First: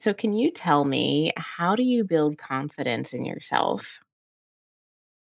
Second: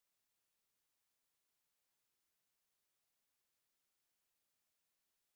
So, can you tell me how do you build confidence in yourself?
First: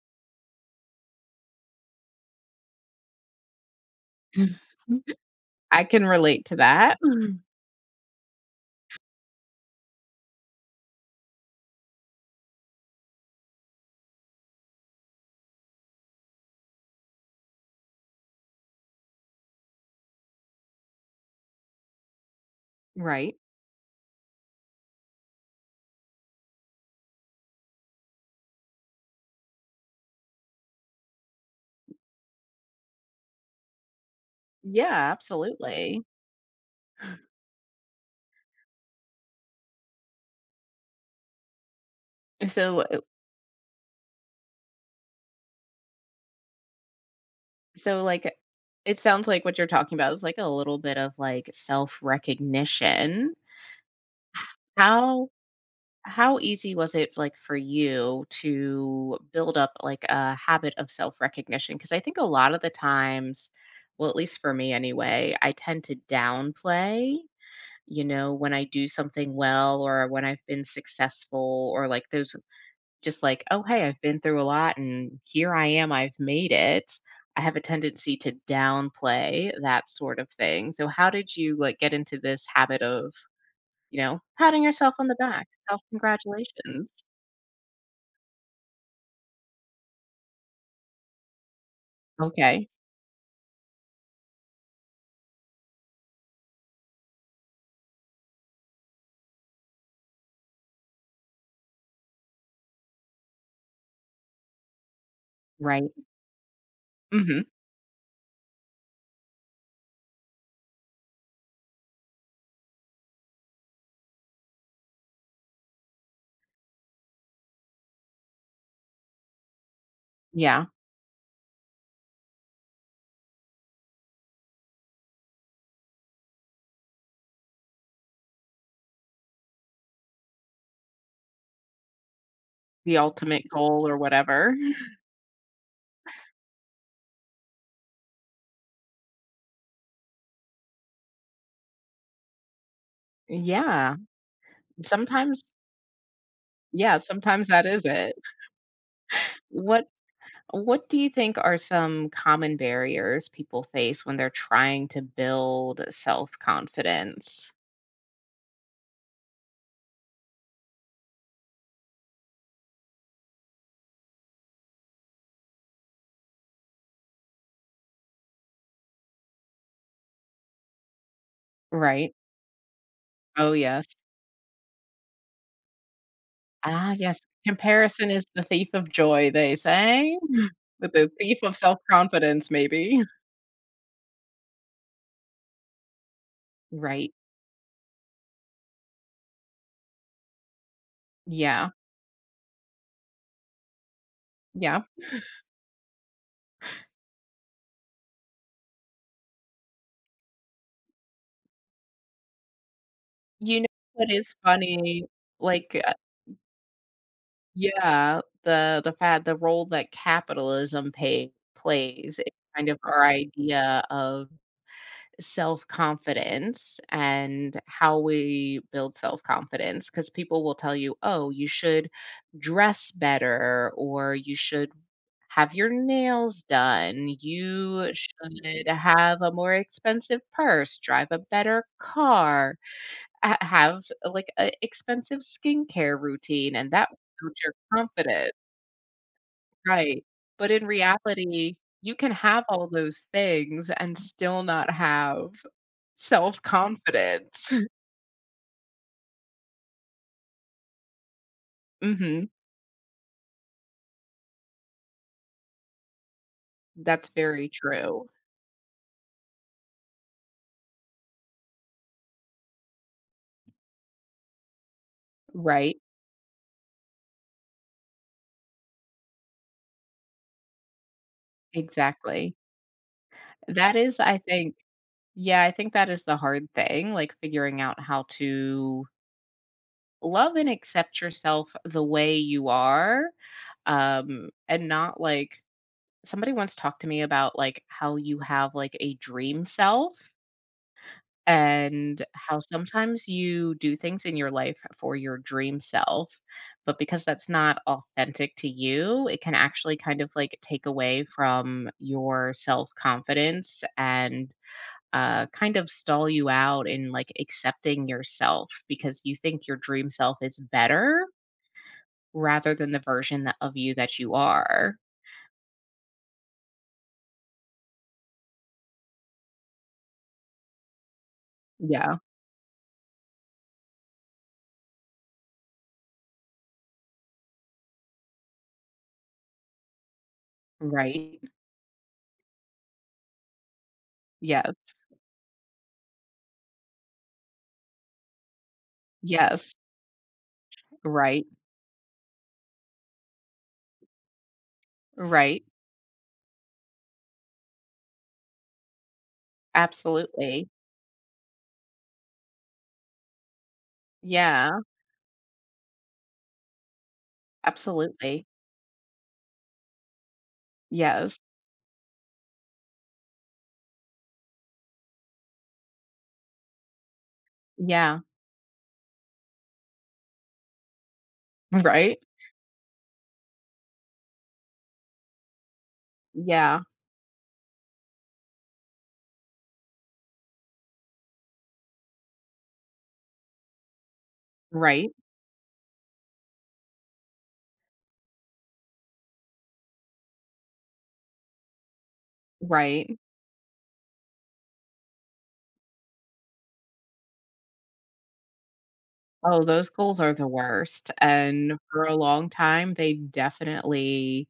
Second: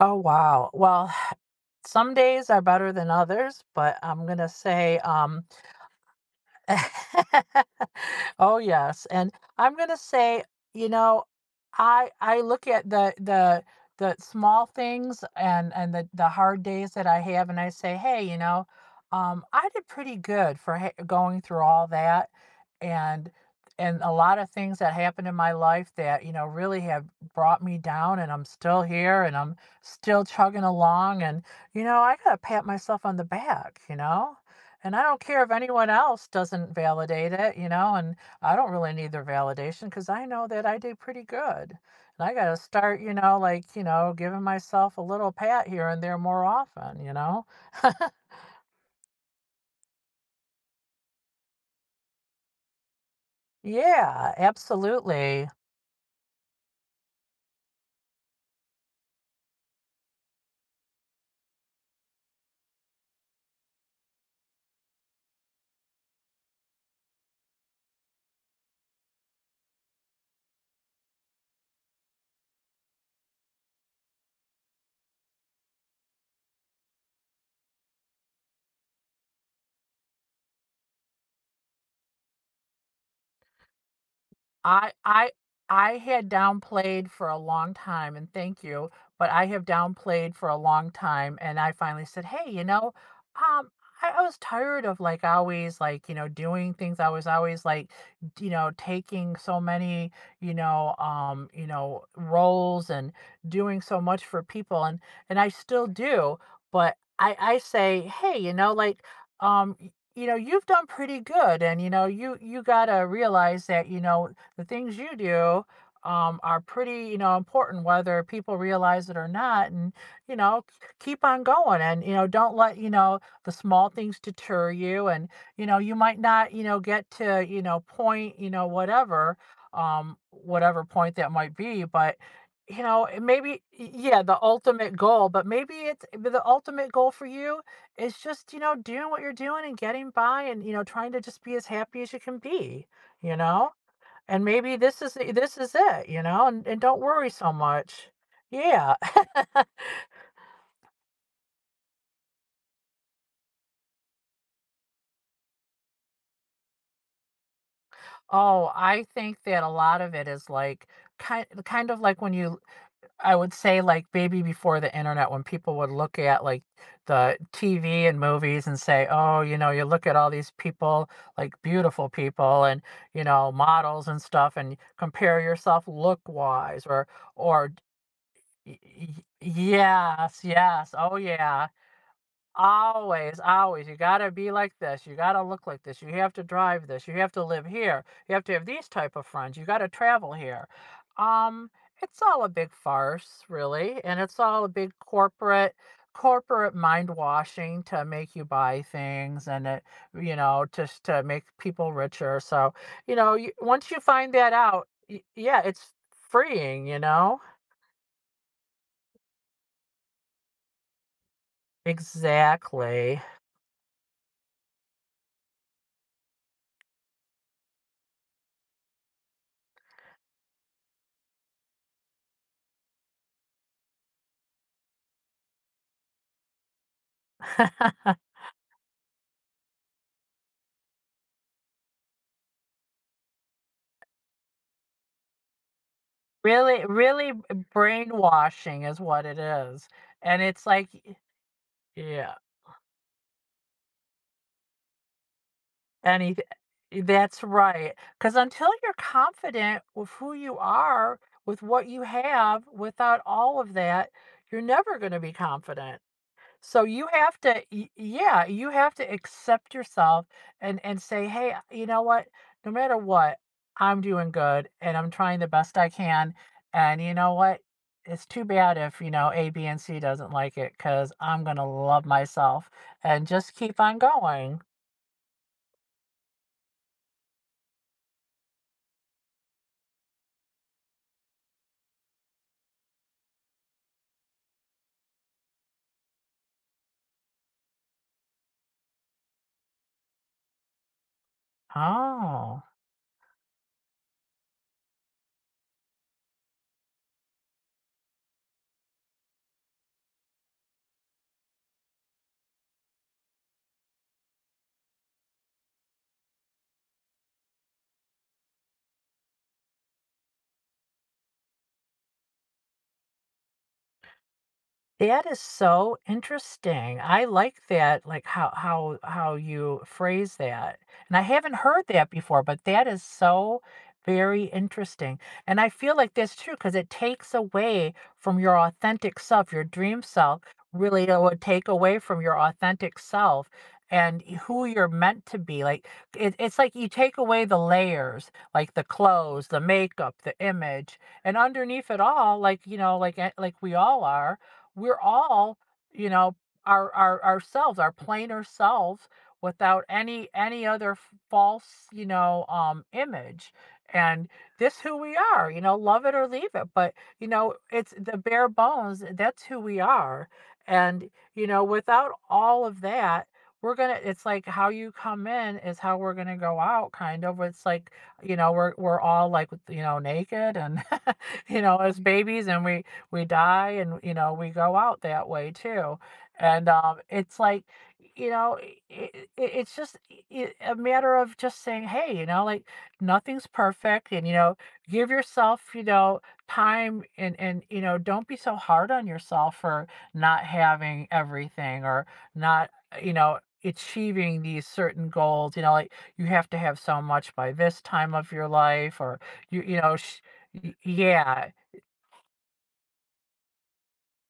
Oh, wow. Well, some days are better than others, but I'm going to Mhm. say, I can relate to that. Mhm. oh yes. And I'm gonna say, you know, I look at the the small things and and the hard days that I have, and I say, hey, you know, I did pretty good for going through all that. and Right. and a lot of things that happened in my life that you know really have brought me down, and I'm still here, and I'm still chugging along, and you know, I gotta pat myself on the back, you know. And I Yeah, don't care if anyone absolutely. else doesn't validate it, you know, and I don't really need their validation because I know that I do pretty good. And I got to So, start, uh, you know, like, you know, giving myself a little pat here and there more often, you know? so, it sounds like what you're talking about is like a little bit of like self recognition. Yeah, How absolutely. how easy was it like for you to build up like a habit of self recognition? Because I think a lot of the times, well, at least for me anyway, I tend to downplay. When I do something well or when I've been successful or like those just like, oh, hey, I've been through a lot and here I am, I've made it. I have a tendency to downplay that sort of thing. So how did you like get into this habit of, patting I yourself on the I back, self I had congratulations? downplayed for a long time, and thank you, but I have downplayed for a long time, and I finally said, "Hey, you Okay. know, um, I was tired of like always like you know doing things. I was always like, you know, taking so many you know roles and doing so much for people, and I still Right. do, but I Hmm. I say, hey, you know, like You know, you've done pretty good, and you know, you gotta realize that you know the things you do are pretty, you know, important whether people realize it or not. And you know, Yeah. Keep on going, and you know, don't let you know the small things deter you. And you know, you might not, you know, get to you know point, you know, whatever, whatever point that might be, but you The know it ultimate maybe goal or yeah the whatever. ultimate goal but maybe it's but the ultimate goal for you is just you know doing what you're doing and getting by and you know trying to just be as happy as you can be, you know. Yeah. And maybe this is Sometimes, this is it, you know, and yeah, don't worry sometimes so that is much. it. Yeah. What What do you think are some common barriers people face when they're trying to build self-confidence? Oh, I think that a lot of it is, like, kind of like when you I would say, like, maybe before the internet when people would look at, like, the TV and movies and say, "Oh, you know, you look at all these people, like, beautiful Right. people and, you know, Oh, yes. models and stuff, and compare yourself look-wise," Ah, yes. or d Comparison is the thief of y y joy, they say, yes, but yes, the oh, thief of yeah. self-confidence, maybe. Always, always. You gotta be like this. You gotta look like this. You have to drive this. Right. You have to live here. You have to have these type of friends. You gotta travel here. Um, Yeah. it's all a big farce, really, and it's all a Yeah. big corporate mind washing to make you buy things and it, you know, just to make people richer. So, you know, you, You know once you what find is that out, funny? Yeah, Like, it's freeing, you know? yeah, the fact the role that capitalism pay plays in kind of our Exactly. idea of self confidence and how we build self confidence because people will tell you, oh, you should dress better or you should have your nails done. You should have a more expensive purse, drive a better car, have like an expensive skincare routine, and Really that will really build your confidence. brainwashing is what it is, Right, and but it's in like y reality, you can yeah, have all those things and still not have any that's self-confidence. right. Because until you're confident with who you are, with what you Mhm, have, without all of that, you're never gonna be confident. So you that's have very to y true. yeah, you have to accept yourself and say, "Hey, you know what? No matter what, I'm doing good and I'm trying the best Right, I can, and you know what? It's too bad if, you know, A, B, and C doesn't like it, because I 'cause I'm gonna love exactly. myself and just That keep on is, I think, going." yeah, I think that is the hard thing, like, figuring out how to love and accept yourself the way you are, and not, like, somebody once talked to me about, like, how you have, like, a dream self and how Oh. sometimes you do things in your life for your dream self, but because that's not authentic to you, it can actually kind of like take away from your self confidence and kind of stall you out in like accepting yourself because you think your dream self is better rather than the version of you that you are. That is so interesting. I like that, like how you phrase that. And I haven't heard Yeah. that before, but that is so very interesting. And I feel like that's true because it takes away from your authentic self, your dream self, really it Right. would take away from your authentic self and who Yes. you're meant to be. Like it's like you take away the layers, like the clothes, Yes. the makeup, the image, Right. and underneath it all, like you know, like we all are we're Right. all, you know, our ourselves, our plainer selves without any Absolutely. any other false, you know, image. And Yeah. this who we are, you know, love it or leave it. But, you know, it's the Absolutely. bare bones, that's who we are. And, Yes. you know, without all of that, we're gonna it's like how you come in is how we're gonna go out kind of it's like Yeah. you know we're all like you know naked and you know Right? as babies and we die and, you know, we go out that way too. Yeah. And it's like, you know, it's just a matter of just saying, hey, you know, like nothing's perfect. And, you know, Right. give yourself, you know, time and, you know, don't be so hard on yourself for not having everything or not, Right. you know, achieving these certain goals you know like you have to have so much by this time of your life or Oh, you those you know goals are sh- the worst, yeah. and for a long time, they definitely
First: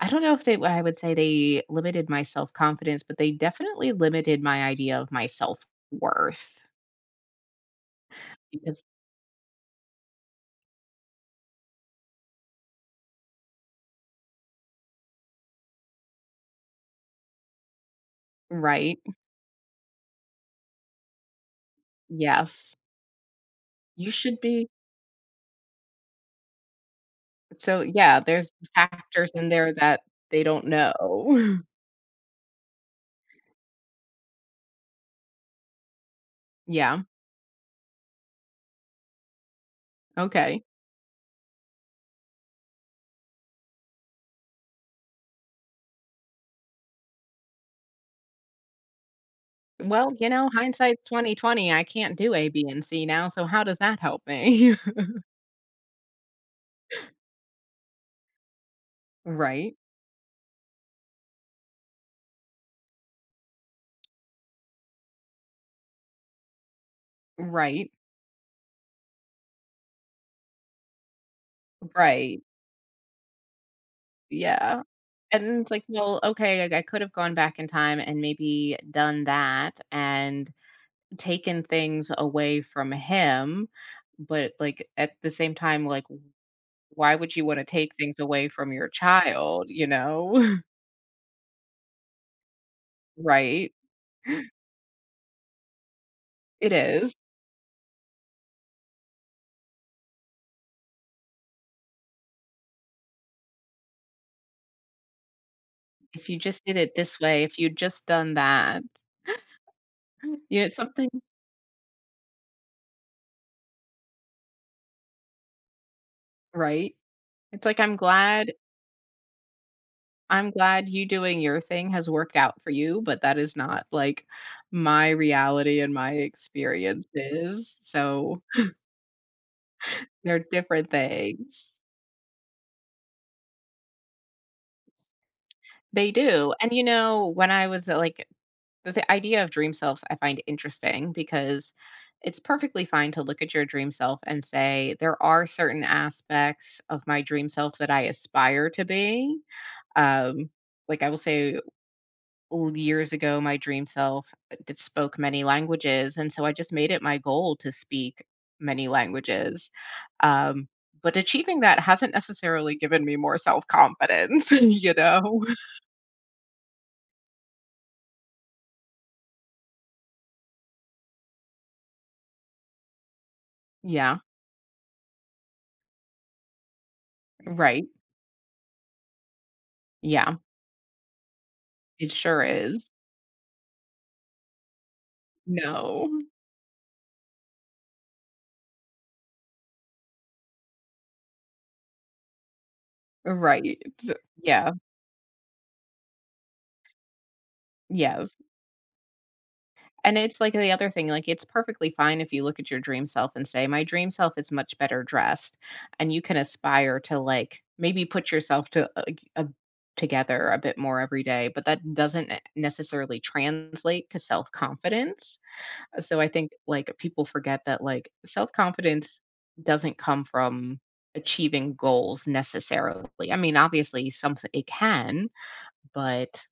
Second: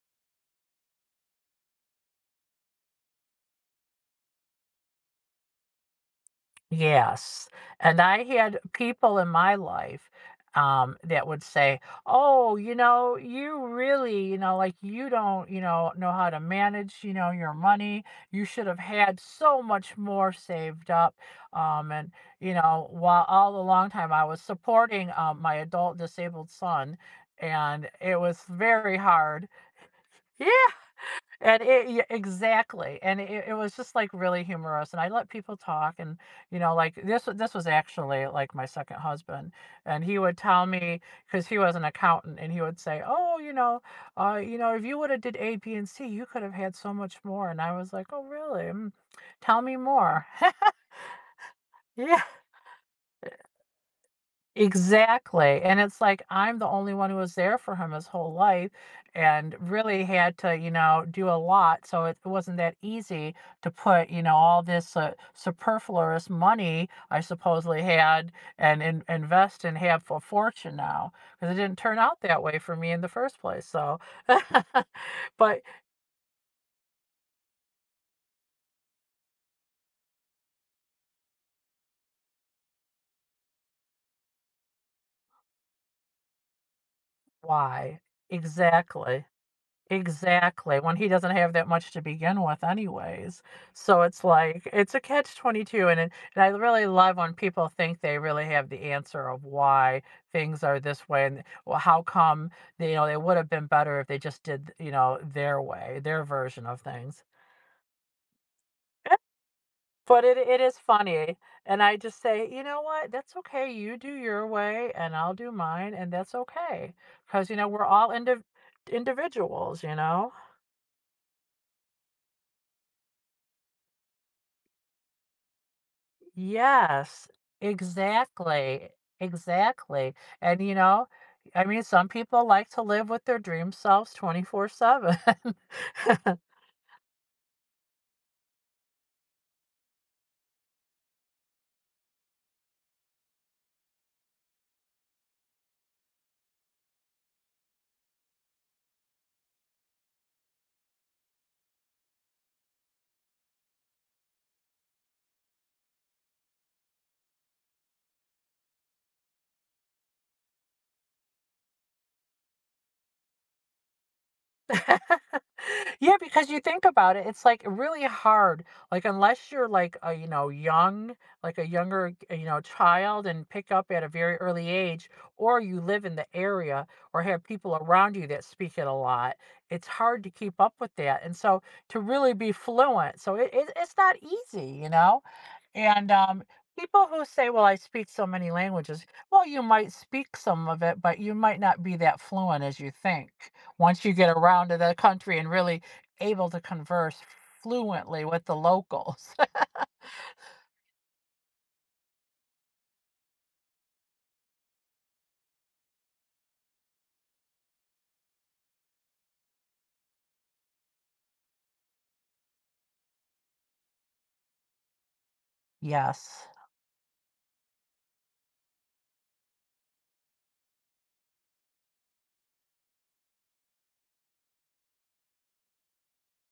I don't know if they I would say they limited my self-confidence, but they definitely limited my idea of my self-worth Yes, and I had because people in my life, that would say, "Oh, you know, you really, you know, like, you don't, you know how to manage, you know, your money. You should have Right? had so much more saved up." And, you Yes. know, while all the long You time I was should be supporting, my adult disabled son, so, and it yeah, was there's very factors hard. in there that they Yeah. don't know. And it yeah, exactly, and it was just, like, really humorous, and I let people talk, and, you know, like, Yeah. This was actually, like, my second husband, and he would Okay. tell me because he was an accountant, and he would say, "Oh, you know, if you woulda did A, B, and C, you could have had so much more," and I was like, "Oh, really? Mm. Tell me Well, more." you know, hindsight's 20/20. I can't Yeah. do A, B, and C now, so how does that help me? Exactly, and it's like, I'm the only one who was there for him his whole life and Right, really had to, you know, do a lot, so it wasn't that easy to put, you know, all this, superfluous money I supposedly right, had and in invest and have a fortune now, because it didn't turn out right, that way for me in the first place, so yeah, and but it's like, well, okay, like, I could have gone back in time and maybe done that and taken things away from him, but, like, at the same time, like, why would you wanna take why? things away from your Exactly. child, you know? Exactly, when he doesn't have that much to begin with anyways. Right, So it's like it's a catch-22, and it and I it really is. love when people think they really have the answer of why things are this way and, well, how come, they, you know, they would have been better if they just did, you know, their way, their If you just version did of it this things. way, if you'd just done that, But it you it know, is something funny, and I just say, "You know what? That's okay, you do your way, and I'll do mine, and that's okay, right? because you It's know, like, we're I'm all glad individuals, you know? I'm glad you doing your thing has worked out for you, but that is not, like, my reality and my Yes, experiences, so exactly, exactly, they're and, you different know, I things. mean, some people like to live with their dream selves 24/7. They do, and, you know, when I was, like the idea of dream selves I find interesting because it's perfectly fine to look at your dream self and say, "There are certain aspects of my dream self that I aspire to be." Um, like, I will say l years ago, my dream self, that spoke many languages, and so I just made it my goal to speak many languages, um, but achieving that hasn't necessarily given me more self-confidence, you know? Yeah, because you think about it, it's like really hard. Like unless you're like a you know young, like a younger you know child, and pick up at a Yeah, very early age, or you live in the area or have people right, around you that speak it a lot. It's hard to yeah, keep up with that, and so to it really sure be is. fluent, so it's not easy, you know. No, And people who say, "Well, I speak so many languages," well, you might speak some of it, but you might not be that fluent as you think. right, Once you get around yeah, to the country and really able to converse fluently yes. with the locals. And it's like the other thing, like, it's perfectly fine if you look at your dream self and say, "My dream self is much better dressed," and you can aspire to, like, maybe put yourself together a bit more every day, but that doesn't necessarily translate to self-confidence. So I Yes. think, like, people forget that, like, self-confidence doesn't come from achieving goals necessarily. I mean, obviously, something it can, but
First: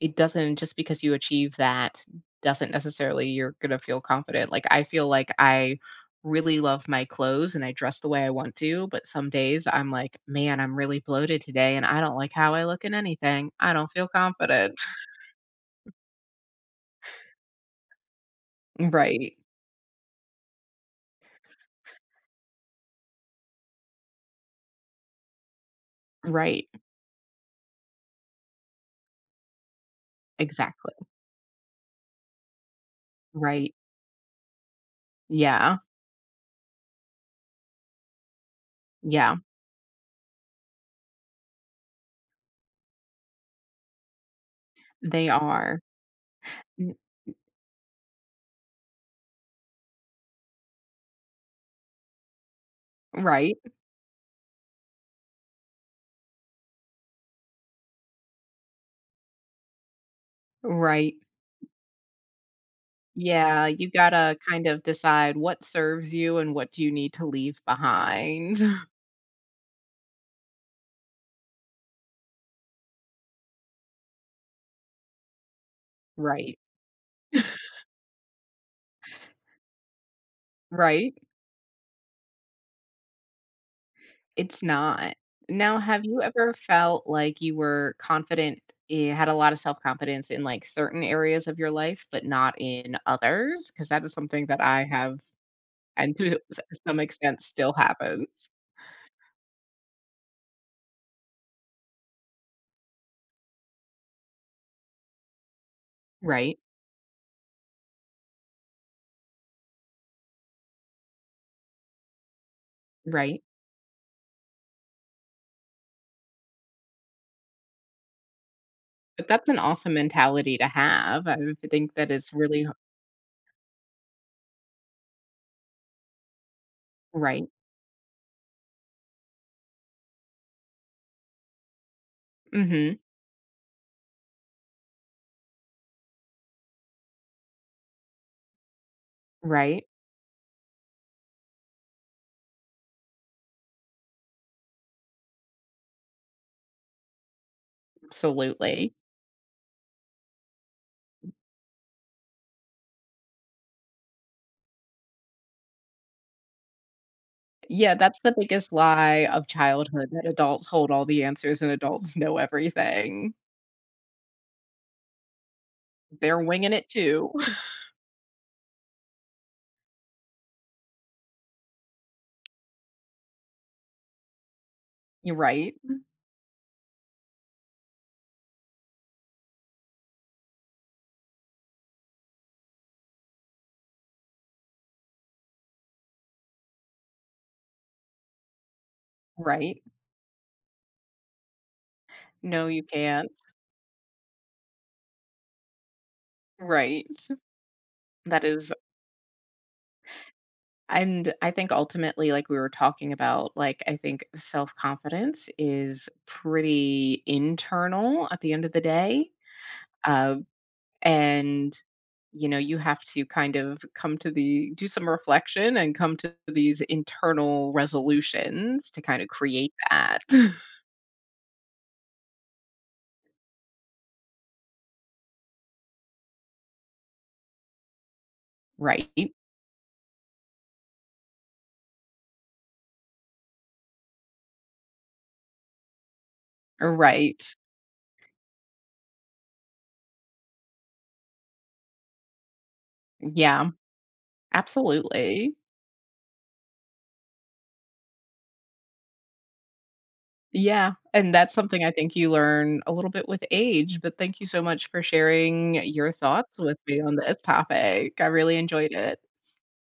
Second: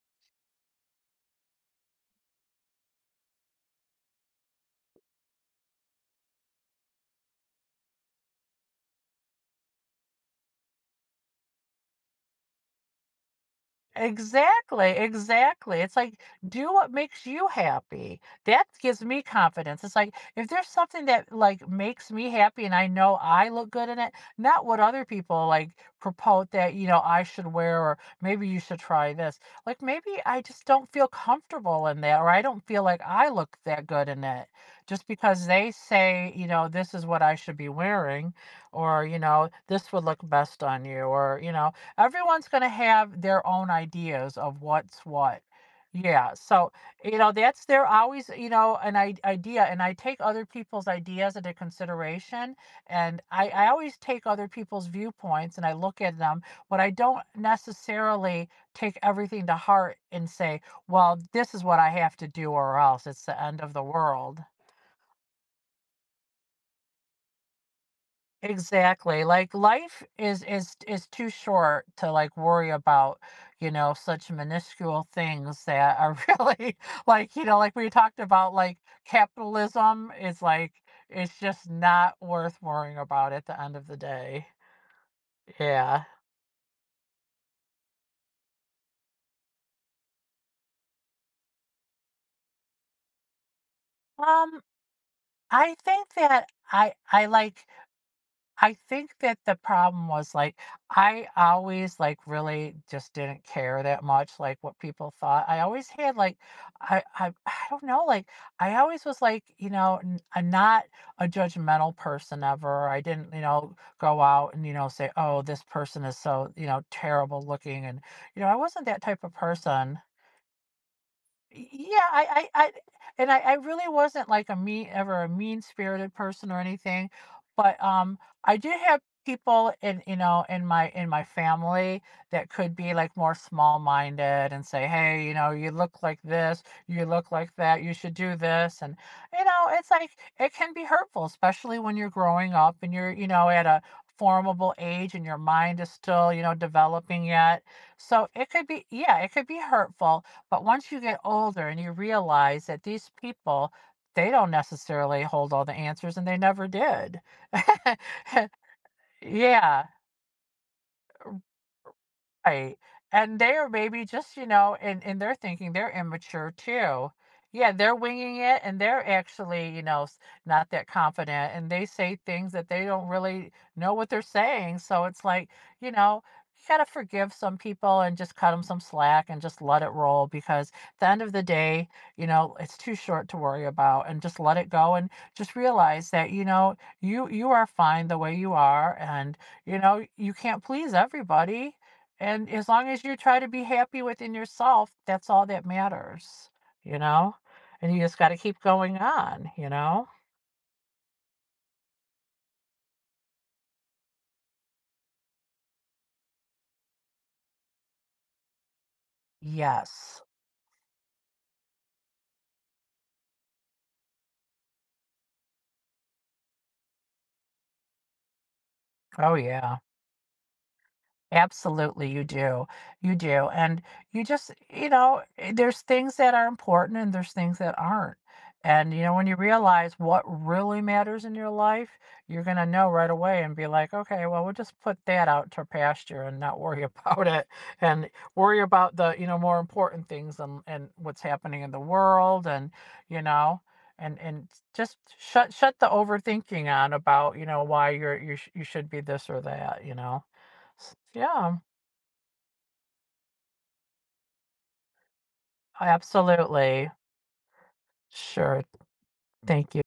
it doesn't just because you achieve that doesn't necessarily you're gonna feel confident. Like, I feel like I really love my clothes and I dress the way I want to, but some days I'm like, "Man, I'm really bloated today and I don't like how I look in anything. I don't feel confident." Exactly, exactly. It's like, do what makes you happy. That gives me Right. confidence. It's like if there's something that like makes me happy and I know I look good in it, not what other people like propose Right. that, you know, I should wear or maybe you should try this. Like maybe I just don't Exactly. feel comfortable in that or I don't feel like I look Right. that good in it. Just because they Yeah. say, you know, this is what I should be wearing or, you Yeah. know, this would look best on you or, you know, everyone's going to have their own ideas of what's They what. are. Yeah. So, N you know, that's they're always, you know, an idea. And I take other people's ideas into consideration. And Right. I always take other people's viewpoints and I look at them, but I don't necessarily take everything to heart and say, Right. well, this is what I have to do or else it's the end Yeah, of the you gotta world. kind of decide what serves you and what do you need to leave behind. Exactly, like, life is too short to, like, worry about, you know, such minuscule things that are Right. really like, you know, like, we talked about, like, capitalism is, like Right. it's just not worth worrying about at the end of the day. It's not. Now, Yeah. have you ever felt like you were had a lot of self-confidence in, like, certain areas of your life, but not in others? Because that is something that Um, I have, I think and to that s some extent like still happens. I think that the problem was, like, I always, like, really just didn't care that much, like, what people thought. I always had, like, Right, I don't know, like, I always was, like, you know, n I'm not a judgmental person ever. I didn't, you right. know, go out and, you know, say, "Oh, this person is so, you know, terrible looking," and, you know, I wasn't that type But of that's an awesome person. mentality to have. I would think Yeah, that it's really h and I really wasn't like a mean, ever a mean-spirited person or anything, right. but I did have people in, you know, in my family that could be Mhm. like more small-minded and say, hey, you know, you look like this, you look like that, you should do this, and you know, Right. it's like it can be hurtful, especially when you're growing up and you're, you know, at a formable age and your mind is still, you know, developing yet. So it could be, Absolutely. yeah, it could be hurtful but once you get older and you realize that these people, they don't necessarily hold all the answers and they never did. Yeah, that's the biggest lie of Yeah. childhood, that adults hold all the answers and adults know Right. everything. And they are maybe just, you know, and they're thinking they're They're immature winging it too. too. Yeah, they're winging it and they're actually, you know, not that confident and they say things that they don't really know what they're saying. So it's You're like, right, you know, you got to forgive some people and just cut them some slack and just let it roll because at the end of the day, you know, it's too short to worry about and just let it go and just realize that, you know, you are fine the way you are and, you right. know, you can't please everybody and No, as you long as you can't. try to be happy within yourself, that's all that matters, you Right. know? And you just got to That keep is, going on, you know? and I think ultimately, like we were talking about, like, I think self-confidence is pretty internal at the end of the day. Yes. Uh, and you know, you have to kind of come to the do some reflection and come to these internal resolutions to kind of Oh, create yeah. that. Absolutely, you do. You do. And you just, you know, eh, there's things that are important and there's things that aren't. And, you Right. know, when you realize what really matters in your life, you're going to know right away and be like, okay, well, we'll just put that out to pasture and not worry about Right. it and worry about the, you know, more important things and what's happening in the world and, you know, Yeah, and just absolutely. shut the overthinking on about you know why you're you, you should be this or that you know Yeah, and that's yeah, something I think you learn a little bit with age, but thank you so much for sharing your thoughts with absolutely. me on this topic. I really Sure. enjoyed it. Thank you.